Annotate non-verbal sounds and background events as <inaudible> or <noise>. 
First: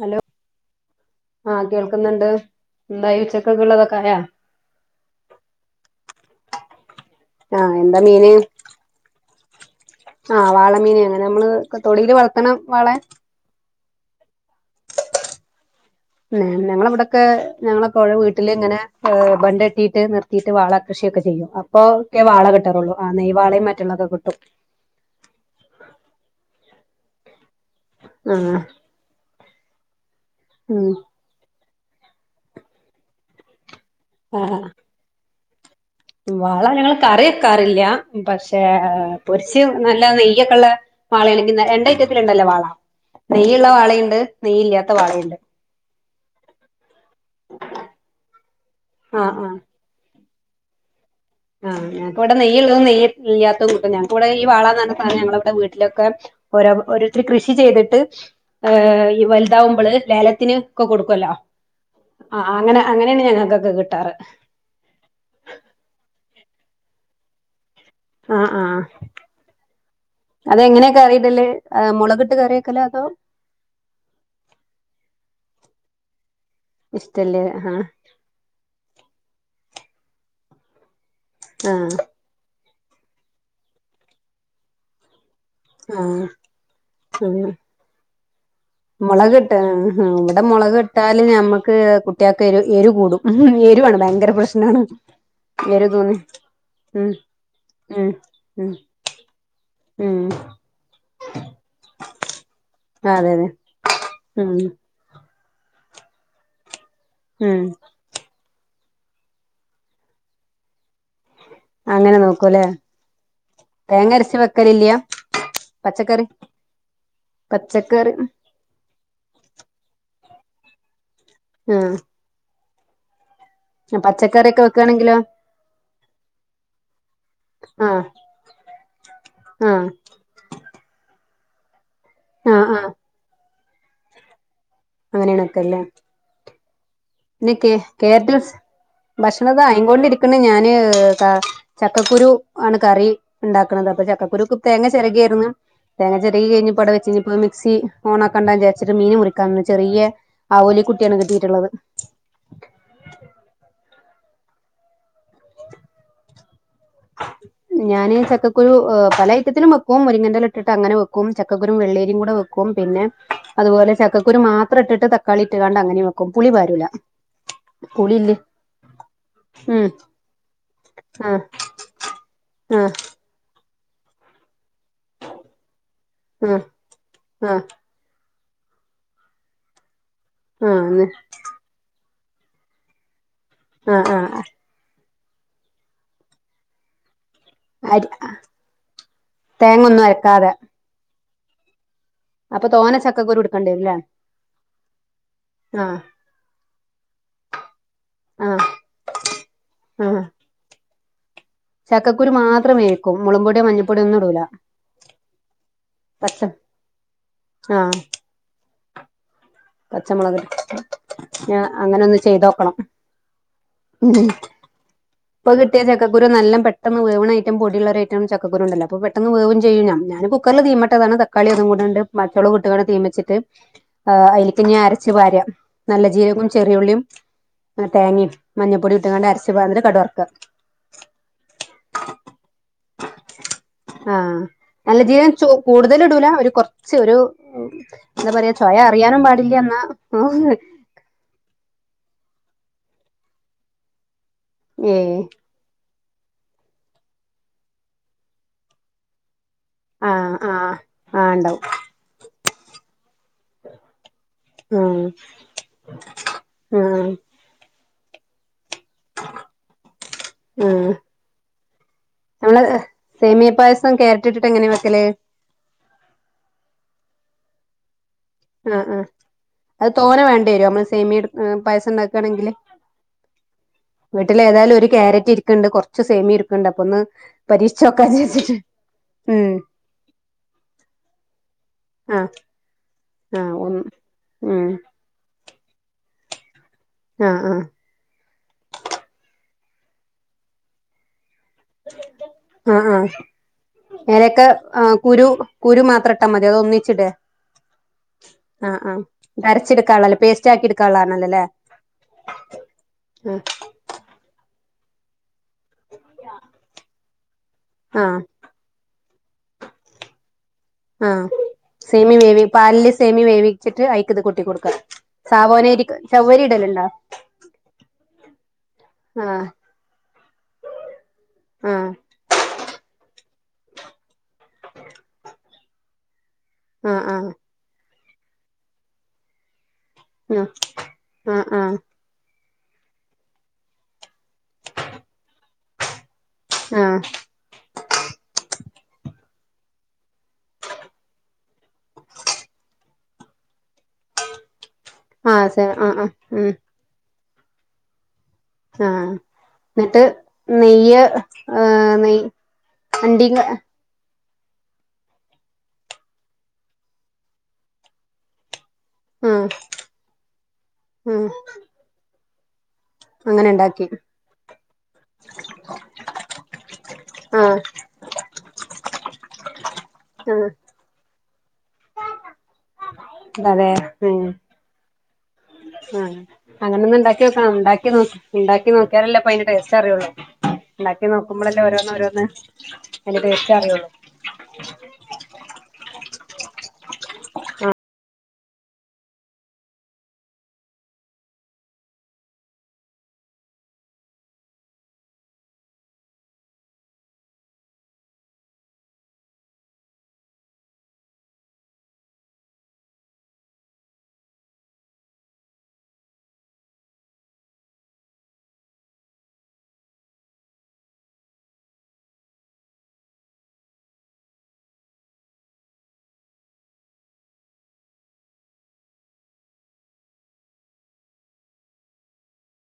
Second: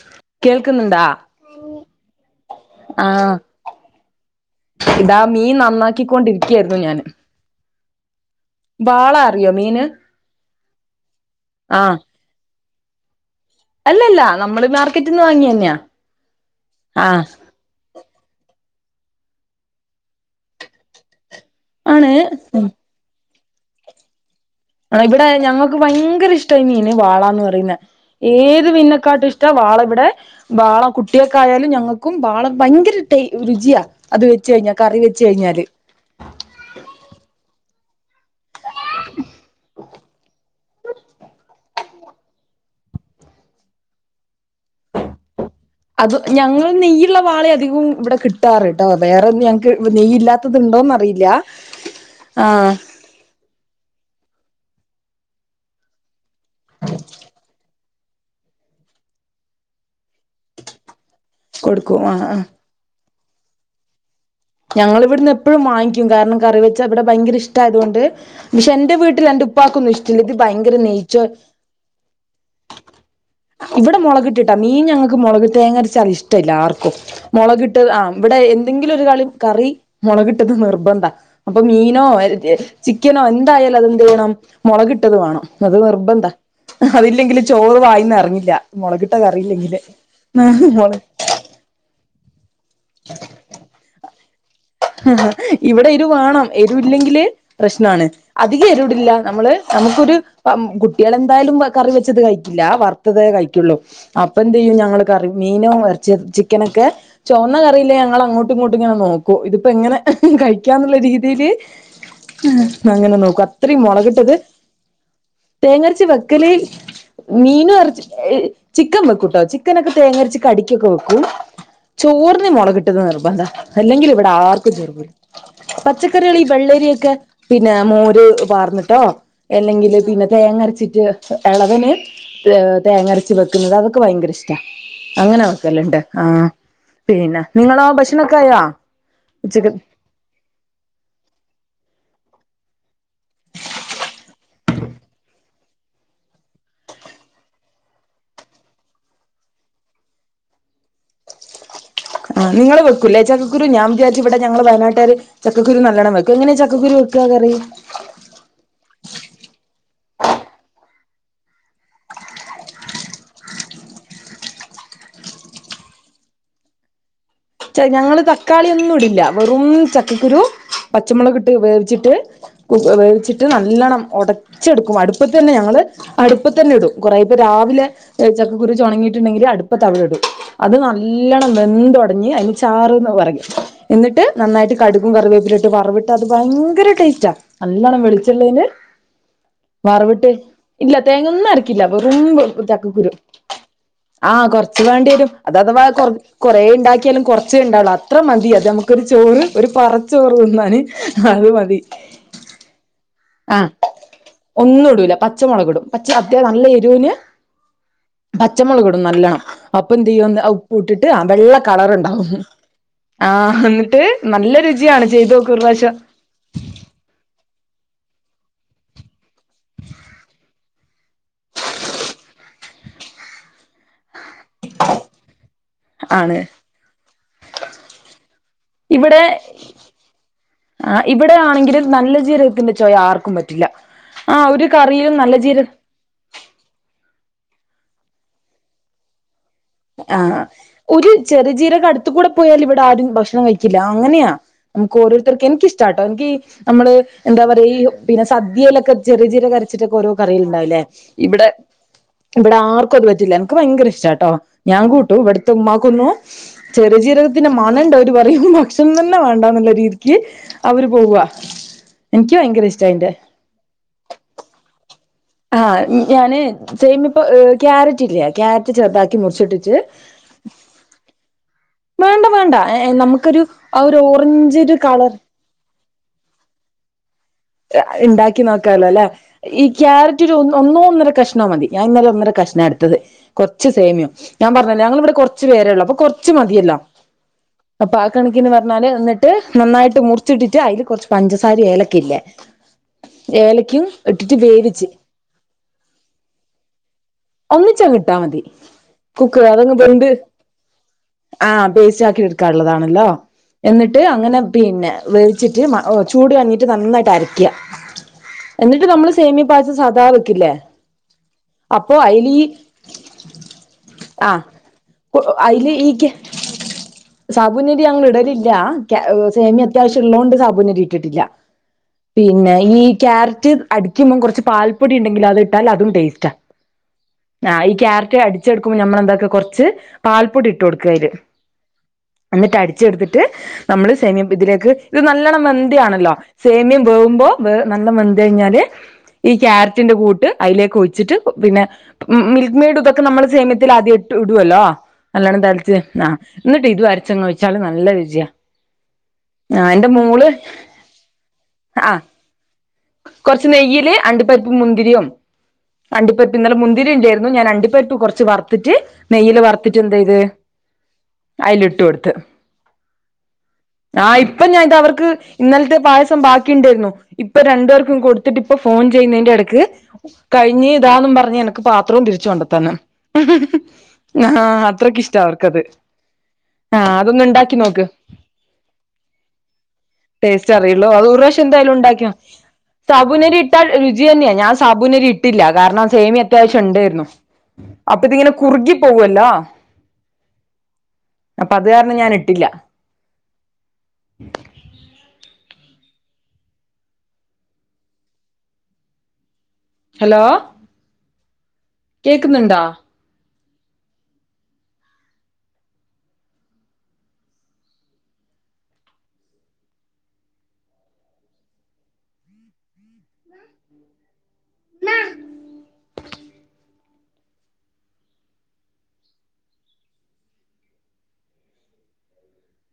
Hello കേൾക്കുന്നുണ്ടാ ആഹ് കേൾക്ക്ന്ന്ണ്ട് ന്തായി ആഹ് ഉച്ചക്കൊക്കെ ഉള്ളതൊക്കായ ഇതാ മീൻ നന്നാകിക്കൊണ്ടിരിക്കായിരുന്നു ഞാന് ആഹ് എന്താ മീന് ബാള അറിയോ മീന് ആഹ് വാളമീനെയങ്ങനെ മ്മള് ആഹ് തൊടീല് വളത്തണ വാളെ അല്ലല്ല നമ്മള് മാർക്കറ്റ്ന്ന് വാങ്ങിയന്നെയ ന്നേ ഞങ്ങളവിടൊക്കെ ഞങ്ങളൊക്കെ <unintelligible> വീട്ടിലിങ്ങനെ ഏഹ് ബണ്ടെട്ടീട്ട് നിർത്തീട്ട് വാളകൃഷിയൊക്കെ ചെയ്യും അ ആണ് പ്പൊക്കെ വാള കിട്ടാറുള്ളൂ ആ നെയ് വാളയും മറ്റുള്ളതൊ കിട്ടും ആഹ് ഇവിടെ ഞങ്ങക്ക് ഭയങ്കര ഇഷ്ടാ ഈ മീന് വാളാന്ന് പറയുന്നെ ആഹ് ഏത് മീനെക്കാട്ടും ഇഷ് ട്ട വാളയിവിടെ വാള ഉം കുട്ടിയാക്കായാലും ഞങ്ങക്കും വാള ഭയങ്കര ടെയ് രുചിയാ അത് വെച്ച് ആഹ് കയ്ഞ്ഞാ കറി വെച്ചയ്ഞ്ഞാല് വാള ഞങ്ങള് കറി വെക്കാറില്ല പഷേ പൊരിച്ച് നല്ല നെയ്യൊക്കെള്ള വാളയാണെങ്കി നെ രണ്ടയ്റ്റത്തില്ണ്ടല്ലോ വാള നെയ്യിള്ള വാളീണ്ട് നെയ്യില്ലാത്ത വാളീണ്ട് അത് ഞങ്ങള് നെയ്യ്ള്ള വാളയധികോ ഇവിടെ കിട്ടാറ്ട്ടോ ആഹ് വേറൊന്നും ആഹ് ഞങ്ങക്ക് വ് നെയ്യില്ലാത്തത്ണ്ടോന്നറിയില്ല ആഹ് ഞക്കിവിടെ നെയ്യള്ളതും നെയ്യ് ഇല്ലാത്തതും കിട്ടും ഞങ്ങക്കിവിടെ ഈ വാളാന്ന് പറഞ്ഞ സാനം ഞങ്ങളവിടെ വീട്ടിലൊക്കെ ഓരോ ഓരോരുത്തര് കൃഷി ചെയ്തിട്ട് ഏഹ് ഇ വലുതാവുമ്പള് ലേലത്തിന് ക്കെ കൊടുക്കല്ലോ ആഹ് ആഹ് അങ്ങനെ അങ്ങനെയാണ് ഞങ്ങക്കൊക്കെ കിട്ടാറ് ഞങ്ങളിവിടുന്നപ്പൊഴും വാങ്ങിക്കും കാരണം കറി വെച്ചാ ഇവിടെ ഭയങ്കര ഇഷ്ടായതുകൊണ്ട് ആഹ് ഷേ ആഹ് എൻ്റെ വീട്ടിലെന്റുപ്പാക്കൊന്നുഷ്ട്ടില്ല ഇത് ഭയങ്കര അതെങ്ങനെയാ നെയ്ച്ചോ കറിയിടല് മുളകിട്ട് കറി വെക്കലോ അതോ വിടെ മൊളകിട്ടിട്ടാ മീൻ ഞങ്ങക്ക് മൊളക് തേങ്ങ രച്ചാലിഷ്ടെല്ലാർക്കും മൊളക് ട്ടത് ആഹ് വിടെ എന്തെങ്കിലൊരു കളി കറി മൊളകിട്ടത് നിർബന്ധാ അപ്പം ആഹ് മീനോ <unintelligible> ചിക്കനോ ന്തായാലും അതെന്തെയ്യണം മൊളകിട്ടത് വാണം അത് ആഹ് നിർബന്ധ അഹ് അതില്ലെങ്കില് ആഹ് ചോറ് വായിന്നെറങ്ങില്ല മൊളകിട്ട കറില്ലെങ്കില് <unintelligible> ല്ല ഞമ്മക്ക് കുട്ടിയക്ക് എരു എരു കൂടും ഉഹും എരുവാണ് ഭയങ്കര പ്രശ്നാണ് ഇവിടെ എരു വാണം ഉം എരുയില്ലെങ്കില് പ്രശ്നാണ് ഉം ഉം അധികെരുടില്ല നമ്മള് നമുക്കൊരു ഉം അ കുട്ട്യളെന്തായാലും വ കറി വെച്ചത് കയ്ക്കില്ല വർത്തതേ അതെ അതെ കയ്ക്കുള്ളൂ ഉം അപ്പന്തെയ്യും ഞങ്ങള് കറി മീനോ എർച്ചിയോ ചിക്കനൊക്കെ ചൊവന്ന ഉം കറിയില്ലേ ഞങ്ങളങ്ങോട്ടു ങ്ങോട്ടു ങ്ങനെ നോക്കു ഇത് പ്പെങ്ങനെ കഴിക്കാന്നുള്ളെ രീ രീതി അങ്ങനെ നോക്കൂല്ലേ ഹ് അങ്ങനെ നോക്കും അത്രയ് തേങ്ങ മൊളകിട്ടത് അരച്ച് വെക്കലില്ല തേങ്ങരച്ച് പച്ചക്കറി വെക്കല് മീനു എറച്ചി പച്ചക്കറി ഏ ചിക്കം വെക്കുട്ടോ ചിക്കനൊക്കെ തേങ്ങരച്ച് കടിക്കൊക്കെ വെക്കു ആഹ് പൂർണ് മൊളകിട്ടത് നിർബന്ധാ അല്ലെങ്കിലിവിടാർ ക്കാണെങ്കിലോ? പച്ചക്കറികളി വെള്ളരിയൊക്കെ പിന്നെ ആഹ് മോര് പാർന്നിട്ടോ ആഹ് എല്ലെങ്കില് പിന്നെ തേങ്ങരച്ചിറ്റ് എ എളവന് ത് ആഹ് ആഹ് തേങ്ങരച്ച് വെക്കുന്നത് അതൊക്കെ ഭയങ്കര ഷ് ടാ അങ്ങനെ അങ്ങനെയാണ് വെക്കല്ലേ വെക്കല്ണ്ട്. ആഹ് പിന്ന നിങ്ങളോ? ഭക്ഷണൊക്കായോ? ഭക്ഷണത ആയിങ്കൊണ്ടിരിക്ക്ണ് ഞാന് താ ചക്കക്കുരു ആണ് കറി ണ്ടാക്ക്ണത് അപ്പൊ ചക്കക്കുരുക്ക് തേങ്ങ ചെര <unintelligible> തേങ്ങ ചെരകിയ ഞ്ഞി പട വെച്ചി ഞ്ഞിപ്പ മിക്സി ഓണാക്കാണ്ട ചാരിച്ച്ട്ട് മീൻ മുറിക്കാൻന്ന് ചെറിയെ ആവോലി കുട്ട്യാണ് കിട്ടീട്ടുള്ളത് ആഹ് നിങ്ങള് വെക്കുല്ലേ ചക്കുരു ഞാം ചാരിച്ച് വ്ട ഞങ്ങള് വയനാട്ടാര് ചക്കക്കുരു നല്ലണം വക്കു എങ്ങനെ ചക്കുരു വെക്ക കറി? ഞാന് ചക്കക്കുരു അ പല ഐറ്റത്തിലും വെക്കും മുരിങ്ങന്റല ട്ടിട്ട ങ്ങനെ വെക്കും ചക്കക്കുരും വെള്ളരിം കൂട വെക്കും പിന്നെ അതുപോലെ ചക്കക്കുരു മാത്ര ട്ട്ട്ട് തക്കാളി ഇട്ട കാണ്ട് അങ്ങനെ വെക്കും പുളി പാരുല്ല ച്ച ഞങ്ങള് തക്കാളി ഒന്നുടില്ല വെറും ഉം ചക്കക്കുരു ആഹ് പച്ചമുളകിട്ട് വേവ്ച്ചിട്ട് ആഹ് <unintelligible> വെച്ചിട്ട് നല്ലണം ഒടച്ചെടുക്കും അടുപ്പത്തന്നെ ഞങ്ങള് അടുപ്പ ആഹ് തന്നെ ടും കൊറേ ഇപ്പ ആഹ് രാവിലെ എ ചക്കക്കുരു ചൊണങ്ങിട്ടുണ്ടെങ്കില് അടു പ്പ തവിടെടും അത് ആഹ് നല്ലണം വെന്തൊടഞ്ഞ് അയിന് ചാറ്ന്ന പറിയ ആഹ് എന്നിട്ട് ആഹ് നന്നായിട്ട് കടുകും കറിവേപ്പിലിട്ട് വറവിട്ടാത് ഭയങ്കര ടെയ്സ്റ്റാ നല്ലണം അരി വെളിച്ചെണ്ണേല് തേങ്ങ ഒന്നും വറവ്ട്ട് അരക്കാതെ ഇല്ല തേങ്ങൊന്നു അര ക്കില്ല വെറും വ് അപ്പൊ തോനെ ചക്കക്കുരു എടുക്കേണ്ടി വരുംല്ലേ ആഹ് കൊർച്ച് വേണ്ട്യരും അതഥവാ ആഹ് കൊർ കൊറേ ണ്ടാ ലും കൊറച്ചേ ണ്ടാകുള്ളൂ അത്ര മതി ആഹ് അത് നമുക്ക് ഒരു ചോറ് ഒരു പറ ആഹ് ചോറ് തിന്നാന് അഅ് മ തി ചക്കക്കുരു മാത്രം വേവിക്കും മുളക്പൊടിയോ ആഹ് മഞ്ഞപ്പൊടിയോ ഒന്നും ഇടൂല ഒന്നുടൂല പച്ചമൊളക് ടും പച്ച അത്യാ നല്ല എരുന് ആഹ് പച്ചമൊളക് ടും നല്ലണം അപ്പൊ ന്തെയ്യു പച്ചമുളക് ന്ന് അ ഉപ്പുട്ടിട്ട് ആ വെള്ള ഞാ അങ്ങനെ ഒന്ന് കളറ്ണ്ടാവും ചെയ്തോക്കണം ആഹ് ന്നിട്ട് നല്ല രുചിയാണ് ചെയ്തോക്കൊര് റാശ്യം ക്കുരു നല്ല പെട്ടെന്ന് വേവണ ഐറ്റം പൊടിള്ളൊരൈറ്റം ചക്കക്കുരു ണ്ടല്ലൊ അപ്പോ പെട്ടെന്ന് വേവെം ചെയ്യു ഞ ഞാന് കുക്കർല് തീ മട്ടതാണത ക്കാളി ഒന്നും കൂടാണ്ട് <unintelligible> തീമിച്ചിട്ട് ആ അയിലേക്ക് ഞ്ഞി അരച്ചു പാര നല്ല ആണ് ജീരകൊം ചെറിയുള്ള്യും അ തേങ്ങ്യും മഞ്ഞ പൊടിയുട്ട് ഇവിടെ കാണ്ട് അരച്ചു പാർന്ന് കട് വർക്ക ആഹ് ഇവിടെ ആണെങ്കില് നല്ല ജീരകത്തിന്റെ ചൊയ ആർക്കും പറ്റില്ല ആഹ് ഒരു കറിയിലും നല്ല ജീര ടല് ടുല ഒരു കൊർച്ച് ഒരു ന്താ പറയാ ചൊയ അറിയാനും പാടില്ല ന്നാ ആഹ് ഒരു ചെറിയ ജീരകടുത്ത് കൂടെ പോയാലിവ്ടാരും ഭക്ഷണം കഴിക്കില്ല ആ അങ്ങനെയാ ഏഹ് മുക്കോരോരുത്തർക്കെ നിക്കിഷ്ടാട്ടോ എൻകി നമ്മള് എന്താ പറിയാ ഈ പിന്നെ സദ്യയിലൊക്കെ ചെറിയ ജീരകര ച്ച്ട്ടൊക്കെ ഓരോ ആഹ് കറീല് ണ്ടാവ് ആഹ് ലേ ആഹ് ഇവിടെ ഇണ്ടാവും ഇബ്ടെ ആർക്കുഅത് പറ്റൂല്ല എനിക്ക് ഭയങ്കര ഇഷ്ടാട്ടോ ഞാൻ ആഹ് കൂട്ടും ഇവിടത്തെ ഉമ്മാക്കുന്നു ചെറിയ ആഹ് ജീരകത്തിന്റെ മനണ്ടോ വര് പറയും ക്ഷണം തന്നെ വേണ്ടാന്നുള്ള രീതിക്ക് അവര് പോവാ എനിക്ക് ഇങ്ങള് ഭയങ്കര ഇഷ്ടാ അയിന്റെ സേമിയപ്പായസം ക്യാരറ്റ് ട്ടിട്ട് എങ്ങനെയാ വെക്കല് ആഹ ഞാന് സെമ പ്പ ക്യാരറ്റ് ഇല്ലെ ക്യാരറ്റ് ചെറുതാക്കി മുറിച്ചിട്ടിട്ടിച്ച് അ ത്ര വേണ്ട വര നമ്മ സെമിയട് മ് പായസ വേണ്ട ഉണ്ടാക്കാണെങ്കിൽ വേണ്ട നമുക്കൊരു ആ ഒരു വീട്ടിൽ ഓറഞ്ച് ഏതായാലും ഒരു കളർ ക്യാരറ്റ് ഇരിക്കണ്ട് കുറച്ച് ച്ച് സേമിയാ ഇരിപ്പണ്ട് അപ്പൊന്ന് ഇണ്ടാക്കി നോക്കാല്ലോ ല്ലെ ഉം ഈ ക്യാരറ്റരു ഒന്നോ ഒന്നര കഷ്ണോ മതി ഞാൻ ഇന്നലെ ആഹ് ഒന്നര കഷ്ണാണ് എടുത്തത് ആഹ് കുറച്ച് ഒന്ന് സേമിയം. ഞാൻ ഉം പറഞ്ഞല്ലൊ ഞങ്ങളിവിടെ കുറച്ച് പേരേ ഉള്ളൂ അപ്പൊ കൊറച്ച് മതിയല്ലൊ ആഹ് ആഹ് അപ്പൊ ആ കണക്കിന് പറഞ്ഞാല് ഇന്നിട്ട് നന്നായിട്ട് മുറിച്ചിട്ടിട്ട് അയില് കുറച്ച് പഞ്ചസാരി ഏലയ്ക്ക ഇല്ലേ ആ ആഹ് എലക്ക വേവിച്ച് ആ കുരു കുരു മാത്ര ട്ടാ മത്യോ അതോ ഒന്നിച്ചിടെ ഒന്നിച്ചങ്ങു ട്ടാമതി കുക് അതങ്ങ് വെന്ത് അരച്ചെടുക്കാനുള്ളല്ലേ പേസ്റ്റ് ആക്കി എടുക്കാനുള്ളതാണല്ലോല്ലേ ആ പേസ്റ്റ് ആക്കി എടു ക്കാള്ളതാണല്ലോ ആഹ് എന്നിട്ട് അങ്ങനെ പിന്നെ വേവിച്ചിട്ട് മ ഓ ചൂട് കഞ്ഞിട്ട് നന്നായിട്ടരക്ക്യ ആഹ് എന്നിട്ട് നമ്മള് സേമി പായസം സദാ വെക്കില്ലേ ആഹ അപ്പൊ സേമി അയില് ഈ വേവി പാലില് സേമി വേവിച്ചിട്ട് അയി ക്ക് ത് കൂട്ടി കൊടുക്കാ അയിൽ ഈ സാബൂനരി ഞങ്ങളിടലില്ല ആഹ് സേമിയ അത്യാവശ്യം ഉള്ളോണ്ട് സാബൂനരി ഇട്ടിട്ടില്ല ഉം പിന്നെ ഈ ക്യാരറ്റ് അടിക്കുമ്പോം കുറച്ച് പാൽപ്പൊടി ഉണ്ടെങ്കിലും അത് ഇട്ടാൽ അതും ടേസ്റ്റാ ആഹ് ആഹ് ആ ഈ ക്യാരറ്റ് അടിച്ചെടുക്കുമ്പോൾ നമ്മൾ എന്താക്കാ കുറച്ച് ആഹ് പാൽപ്പൊടി ഇട്ട് കൊടുക്കാ അയിലേക്ക് ആഹ് എന്നിട്ട് അടിച്ചെടുത്തിട്ട് നമ്മള് സേമിയപ്പത്തിലേക് ഇത് നല്ലോണ്ണം വെന്ത് കാണുല്ലോ സേമ്യം ആഹ് വേവുമ്പോ നല്ലം വെന്ത് കഴിഞ്ഞാല് ഈ ക്യാരറ്റിന്റെ കൂട്ട് അയിലേക്ക് ഒച്ചിട്ട് പിന്നെ മിൽക്ക് മെയഡ് ഇതൊക്കെ നമ്മൾ സേമയത്തിൽ ആദ്യ ഇട്ട് ഇടുല്ലോ നല്ലോണം ആഹ് സെ താളിച്ച് ആഹ് ഉം എന്നിട്ട് ഇത് അരച്ചങ്ങ് ഒഴിച്ചാല് നല്ല രുചിയ ആഹ് എന്നിട്ട് നെയ്യ് ഏഹ് ആഹ് നെയ് അണ്ടിങ്ങ് കൊറച്ച് നെയ്യില് അണ്ടിപ്പരിപ്പ് മുന്തിരിയും അണ്ടിപ്പരിപ്പ് ഇന്നലെ മുന്തിരി ഉണ്ടായിരുന്നു ഞാൻ അണ്ടിപ്പരിപ്പ് കുറച്ച് വറ് എന്നിട്ട് നെയിൽ ആഹ് വറുത്തിട്ട് എന്ത് ചെയ്ത് ആഹ് അതിൽ ഇട്ട് കൊടുത്ത് അങ്ങനെ ണ്ടാക്കി ആഹ് ഇപ്പ ഞാനിത് അവർക്ക് ഇന്നലത്തെ പായസം ബാക്കിയുണ്ടായിരുന്നു ഇപ്പൊ ആഹ് രണ്ട കൊടുത്തിട്ട് ഇപ്പോ ഫോണ് ചെയ്യുന്നതിന്റെ ഇടക്ക് ആഹ് കഴിഞ്ഞ് ഇതാ പറഞെണ് ഇന്ക്ക് പാത്രവും തിരിച്ച് കൊണ്ട് തന്ന് അതെ ഉം ആ അത്രക്കിഷ്ട അവർക്കത് ആഹ് ആഹ് അങ്ങനൊന്ന് ഉണ്ടാക്കി അതൊന്ന് നോക്കണം ഇണ്ടാക്കി നോക്ക് ഉണ്ടാക്കി നോ ഉണ്ടാക്കി നോക്കിയാലല്ലേ അതിന്റെ ടേസ്റ്റ് അറിയുള്ളൂ ടേസ്റ്റ് അറിയൊള്ളു അത് ണ്ടാക്കി ഒരു പ്രാവശ്യം നോക്കുമ്പളല്ലേ എന്തായാലും ഓരോന്ന് ഉണ്ടാക്കിയാ ഓരോന്ന് അയിന്റെ സാബൂനരി ടേസ്റ്റ് ഇട്ടാൽ അറിയുള്ളൂ രുചി തന്നെയാ ഞാൻ സാബൂനരി ഇട്ടില്ല കാരണം സേമിയ അത്യാവശ്യം ഉണ്ടായിരുന്നു അപ്പ ഇതിങ്ങനെ കുറുകി പോകൊല്ലോ അപ്പൊ അത് കാരണം ഞാൻ ഇട്ടില്ല ഹലോ കേക്കുന്നുണ്ടോ? <unintelligible> മ്മാ